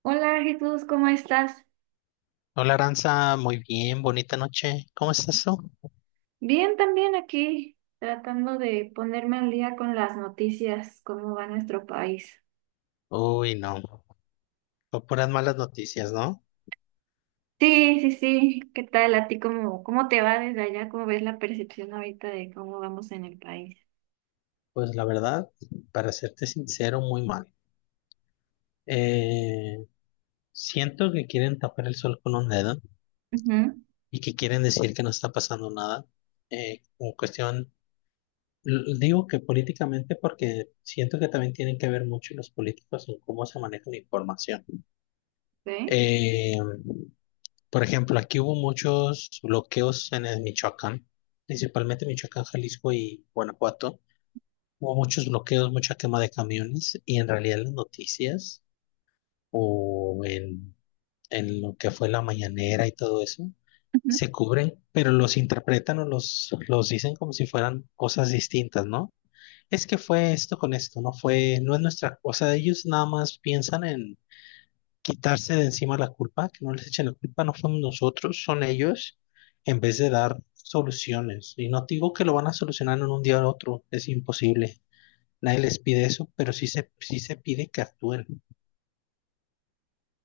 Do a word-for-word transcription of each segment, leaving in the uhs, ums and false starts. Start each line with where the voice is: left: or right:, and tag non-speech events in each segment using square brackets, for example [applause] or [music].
right: Hola Jesús, ¿cómo estás?
left: Hola Aranza, muy bien, bonita noche. ¿Cómo estás tú?
right: Bien, también aquí tratando de ponerme al día con las noticias, cómo va nuestro país.
left: Uy, no, no puras malas noticias, ¿no?
right: Sí, sí, sí, ¿qué tal a ti? ¿Cómo, cómo te va desde allá? ¿Cómo ves la percepción ahorita de cómo vamos en el país?
left: Pues la verdad, para serte sincero, muy mal. Eh, siento que quieren tapar el sol con un dedo
right: Ujú.
left: y que quieren decir que no está pasando nada. Eh, en cuestión, l- digo que políticamente porque siento que también tienen que ver mucho los políticos en cómo se maneja la información.
right: ¿Sí?
left: Eh, por ejemplo, aquí hubo muchos bloqueos en el Michoacán, principalmente Michoacán, Jalisco y Guanajuato. Hubo muchos bloqueos, mucha quema de camiones y en realidad en las noticias o en, en lo que fue la mañanera y todo eso,
right: Ujú.
left: se cubren, pero los interpretan o los, los dicen como si fueran cosas distintas, ¿no? Es que fue esto con esto, no fue, no es nuestra, o sea, ellos nada más piensan en quitarse de encima la culpa, que no les echen la culpa, no son nosotros, son ellos, en vez de dar soluciones. Y no digo que lo van a solucionar en un día o otro, es imposible. Nadie les pide eso, pero sí se, sí se pide que actúen.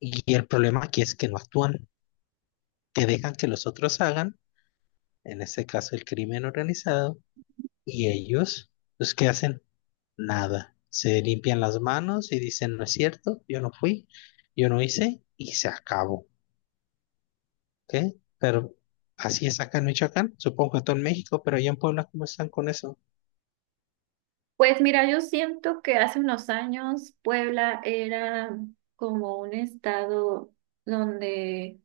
left: Y el problema aquí es que no actúan, que dejan que los otros hagan, en este caso el crimen organizado, y ellos, ¿los que hacen? Nada. Se limpian las manos y dicen, no es cierto, yo no fui, yo no hice, y se acabó. ¿Ok? Pero así es acá en Michoacán, supongo que todo en México, pero allá en Puebla, ¿cómo están con eso?
right: Pues mira, yo siento que hace unos años Puebla era como un estado donde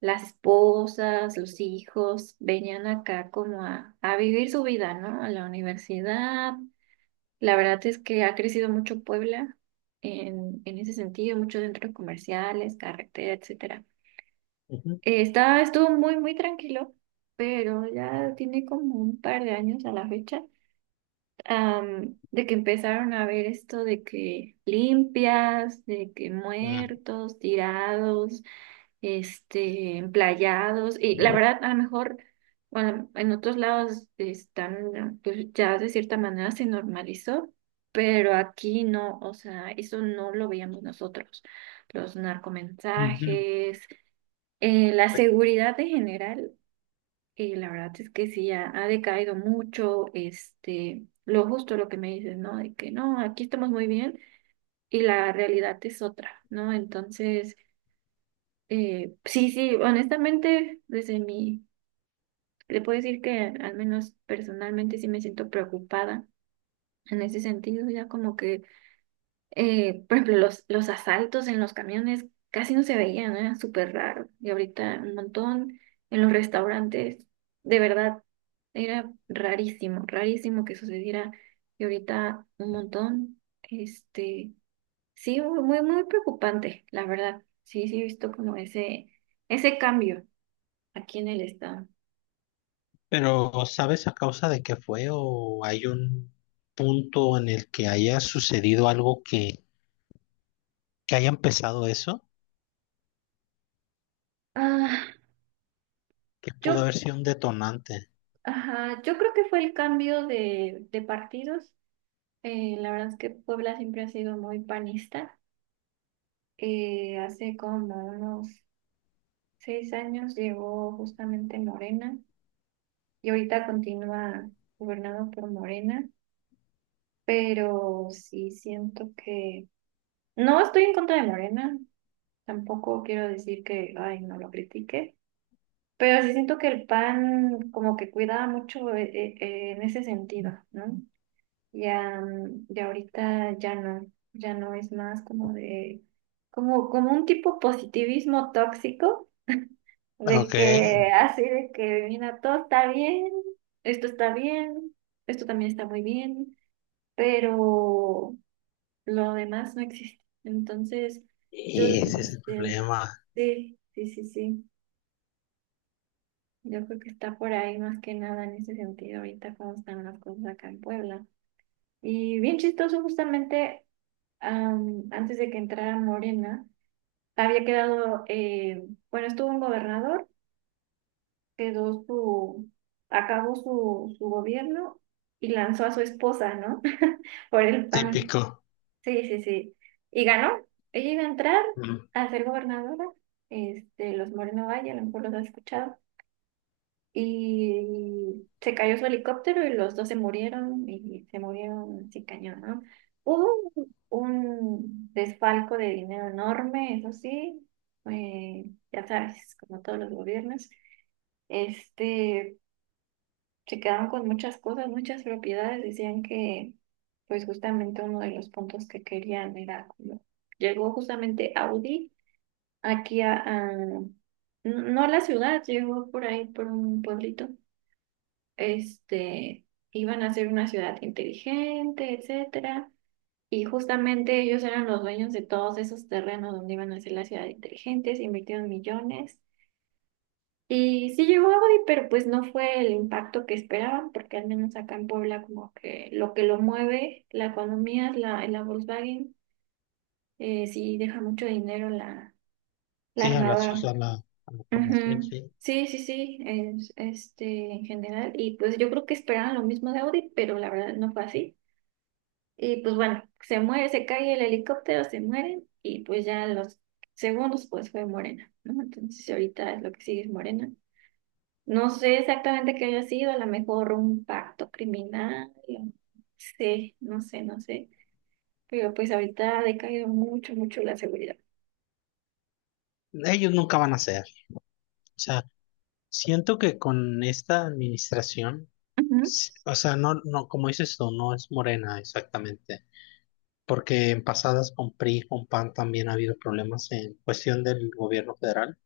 right: las esposas, los hijos, venían acá como a, a vivir su vida, ¿no? A la universidad. La verdad es que ha crecido mucho Puebla en, en ese sentido, muchos centros comerciales, carretera, etcétera.
left: Ujú.
right: Eh, está, estuvo muy, muy tranquilo, pero ya tiene como un par de años a la fecha, am, de que empezaron a ver esto de que limpias, de que
left: Mm.
right: muertos, tirados, este, emplayados. Y la verdad, a lo mejor, bueno, en otros lados están, pues ya de cierta manera se normalizó, pero aquí no, o sea, eso no lo veíamos nosotros, los
left: Ujú.
right: narcomensajes, eh, la seguridad en general. Y la verdad es que sí, ha, ha decaído mucho, este, lo justo lo que me dices, ¿no? De que no, aquí estamos muy bien y la realidad es otra, ¿no? Entonces, eh, sí, sí, honestamente, desde mi, le puedo decir que al menos personalmente sí me siento preocupada en ese sentido, ya como que. Eh, por ejemplo, los, los asaltos en los camiones casi no se veían, era súper raro. Y ahorita un montón en los restaurantes, de verdad, era rarísimo, rarísimo que sucediera. Y ahorita un montón, este, sí, muy, muy muy preocupante, la verdad. Sí, sí, he visto como ese, ese cambio aquí en el estado.
left: Pero ¿sabes a causa de qué fue o hay un punto en el que haya sucedido algo que, que haya empezado eso?
right: Ah,
left: Que pudo
right: yo,
left: haber sido un detonante.
right: ajá, yo creo que fue el cambio de, de partidos. Eh, la verdad es que Puebla siempre ha sido muy panista. Eh, hace como unos seis años llegó justamente Morena y ahorita continúa gobernado por Morena, pero sí siento que no estoy en contra de Morena, tampoco quiero decir que, ay, no lo critique, pero sí siento que el P A N como que cuidaba mucho, eh, eh, eh, en ese sentido, ¿no? Ya, mm, ya ahorita ya no, ya no es más como de, como, como un tipo positivismo tóxico
left: Ok.
right: de que así, de que mira, todo está bien, esto está bien, esto también está muy bien, pero lo demás no existe. Entonces, yo
left: Y ese es el
right: siento,
left: problema
right: sí, sí, sí, sí, yo creo que está por ahí más que nada en ese sentido ahorita cómo están las cosas acá en Puebla. Y bien chistoso, justamente, am, antes de que entrara Morena, había quedado, eh, bueno, estuvo un gobernador, quedó su, acabó su, su gobierno y lanzó a su esposa, ¿no? [laughs] Por el P A N.
left: típico.
right: Sí, sí, sí. Y ganó. Ella iba a entrar
left: Mm.
right: a ser gobernadora. Este, los Moreno Valle, a lo mejor los has escuchado. Y se cayó su helicóptero y los dos se murieron y se murieron sin cañón, ¿no? Hubo un desfalco de dinero enorme, eso sí, eh, ya sabes, como todos los gobiernos. Este, se quedaron con muchas cosas, muchas propiedades. Decían que, pues justamente uno de los puntos que querían era como, llegó justamente Audi aquí a, a- n- no a la ciudad, llegó por ahí, por un pueblito. Este, iban a ser una ciudad inteligente, etcétera. Y justamente ellos eran los dueños de todos esos terrenos donde iban a ser la ciudad inteligente, se invirtieron millones. Y sí llegó hoy, pero pues no fue el impacto que esperaban, porque al menos acá en Puebla como que lo que lo mueve la economía es la, la Volkswagen. eh, sí deja mucho dinero la, la
left: Sí, a la, o
right: armadora.
left: sea, a la, a la, población,
right: Ujú.
left: sí.
right: Sí, sí, sí, es- este, en general. Y pues yo creo que esperaban lo mismo de Audi, pero la verdad no fue así. Y pues bueno, se muere, se cae el helicóptero, se mueren y pues ya los segundos pues fue Morena, ¿no? Entonces ahorita lo que sigue es Morena. No sé exactamente qué haya sido, a lo mejor un pacto criminal, o- sí, no sé, no sé. Pero pues ahorita ha decaído mucho, mucho la seguridad.
left: Ellos nunca van a ser. O sea, siento que con esta administración.
right: Ujú.
left: Sí, o sea, no, no, como dices tú, no es morena exactamente, porque en pasadas con PRI, con PAN también ha habido problemas en cuestión del gobierno federal.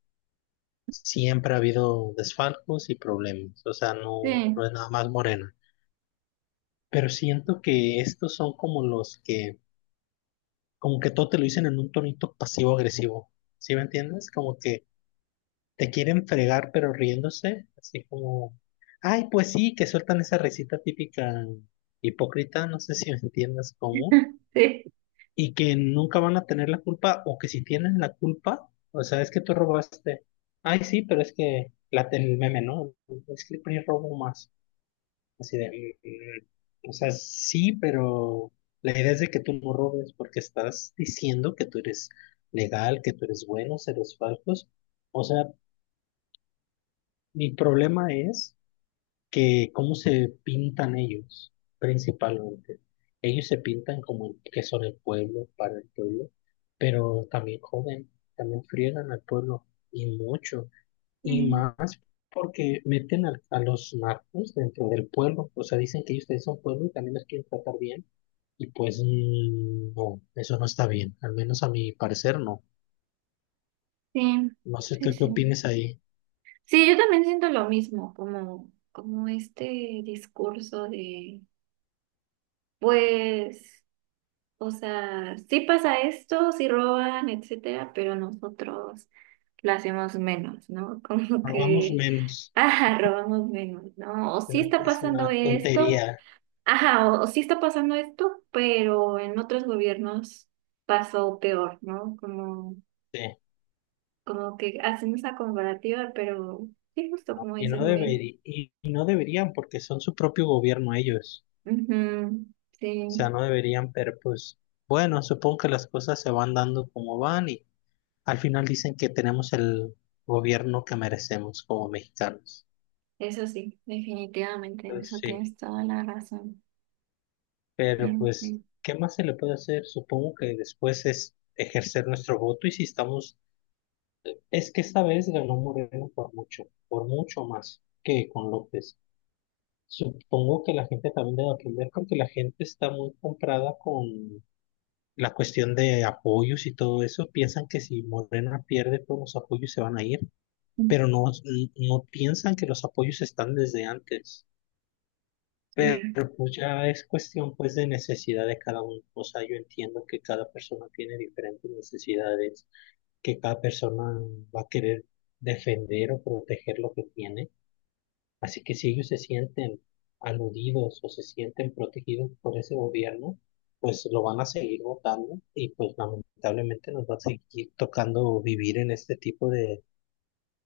left: Siempre ha habido desfalcos y problemas, o sea, no,
right: Sí.
left: no es nada más morena. Pero siento que estos son como los que, como que todo te lo dicen en un tonito pasivo-agresivo, ¿sí me entiendes? Como que te quieren fregar pero riéndose, así como, ay, pues sí, que sueltan esa recita típica hipócrita, no sé si me entiendes cómo.
right: [laughs] Sí,
left: Y que nunca van a tener la culpa o que si tienen la culpa, o sea, es que tú robaste. Ay, sí, pero es que la, el meme, ¿no? Es que el PRI robó más. Así de, mm, o sea, sí, pero la idea es de que tú no robes porque estás diciendo que tú eres legal, que tú eres bueno, seres falsos. O sea, mi problema es que cómo se pintan ellos, principalmente. Ellos se pintan como el- que son el pueblo, para el pueblo, pero también joden, también friegan al pueblo, y mucho, y
right: sí,
left: más porque meten a, a los narcos dentro del pueblo, o sea, dicen que ellos también son pueblo y también los quieren tratar bien, y pues mm, no, eso no está bien, al menos a mi parecer no.
right: sí,
left: No sé
right: sí,
left: tú qué
right: sí.
left: opinas ahí.
right: Sí, yo también siento lo mismo, como, como este discurso de, pues, o sea, sí pasa esto, sí roban, etcétera, pero nosotros lo hacemos menos, ¿no? [laughs] Como
left: Hagamos
right: que,
left: menos,
right: ajá, robamos menos, ¿no? O
left: es
right: sí
left: una
right: está
left: es
right: pasando
left: una
right: esto,
left: tontería.
right: ajá, o, o sí está pasando esto, pero en otros gobiernos pasó peor, ¿no? Como,
left: Sí.
right: como que hacen esa comparativa, pero sí, justo
left: ¿No?
right: como
left: Y
right: dices,
left: no
right: muy, bien.
left: deberí- y y no deberían porque son su propio gobierno ellos.
right: Ujú,
left: O sea,
right: sí,
left: no deberían, pero pues bueno, supongo que las cosas se van dando como van y al final dicen que tenemos el gobierno que merecemos como mexicanos.
right: eso sí, definitivamente, en
left: Entonces,
right: eso
left: sí,
right: tienes toda la razón.
left: pero pues,
right: Ujú.
left: ¿qué más se le puede hacer? Supongo que después es ejercer nuestro voto y si estamos, es que esta vez ganó Moreno por mucho, por mucho más que con López. Supongo que la gente también debe aprender porque la gente está muy comprada con la cuestión de apoyos y todo eso, piensan que si Morena pierde todos los apoyos se van a ir, pero no, n- no piensan que los apoyos están desde antes.
right: Sí,
left: Pero pues ya es cuestión pues de necesidad de cada uno. O sea, yo entiendo que cada persona tiene diferentes necesidades, que cada persona va a querer defender o proteger lo que tiene. Así que si ellos se sienten aludidos o se sienten protegidos por ese gobierno, pues lo van a seguir votando y pues lamentablemente nos va a seguir tocando vivir en este tipo de,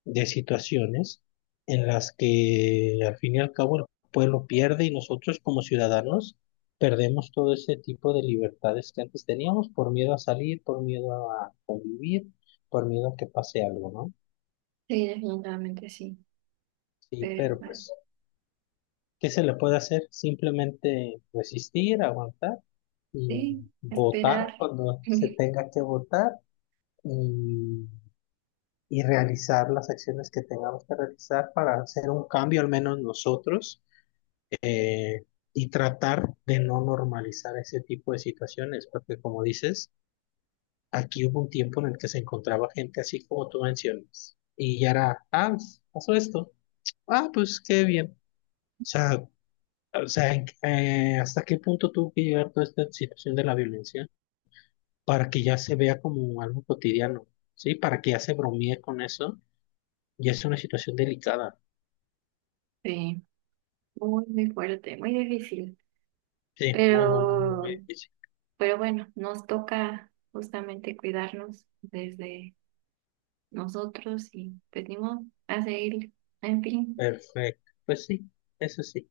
left: de situaciones en las que al fin y al cabo el pueblo pierde y nosotros como ciudadanos perdemos todo ese tipo de libertades que antes teníamos por miedo a salir, por miedo a vivir, por miedo a que pase algo, ¿no?
right: sí, definitivamente sí,
left: Sí,
right: pero
left: pero
right: bueno,
left: pues ¿qué se le puede hacer? Simplemente resistir, aguantar y
right: sí,
left: votar
right: esperar.
left: cuando se
right: [laughs]
left: tenga que votar y, y realizar las acciones que tengamos que realizar para hacer un cambio, al menos nosotros, eh, y tratar de no normalizar ese tipo de situaciones, porque como dices, aquí hubo un tiempo en el que se encontraba gente así como tú mencionas, y ya era, ah, pues, pasó esto, ah, pues qué bien. O sea, O sea, ¿en- eh, ¿hasta qué punto tuvo que llegar toda esta situación de la violencia para que ya se vea como algo cotidiano? ¿Sí? Para que ya se bromee con eso. Ya es una situación delicada.
right: Sí. Muy, muy fuerte, muy difícil.
left: Sí, muy, muy, muy, muy, muy
right: Pero,
left: difícil.
right: pero bueno, nos toca justamente cuidarnos desde nosotros y pues ni modo, a seguir. En fin,
left: Perfecto. Pues sí, eso sí.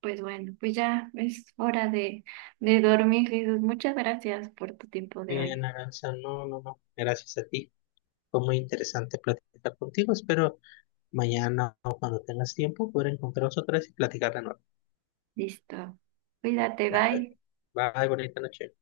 right: pues bueno, pues ya es hora de, de dormir, Jesús. Muchas gracias por tu tiempo de
left: Bien,
right: hoy.
left: Aranza. No, no, no. Gracias a ti. Fue muy interesante platicar contigo. Espero mañana o cuando tengas tiempo poder encontrarnos otra vez y platicar de nuevo.
right: Listo. Cuídate, bye.
left: Bye, bonita noche.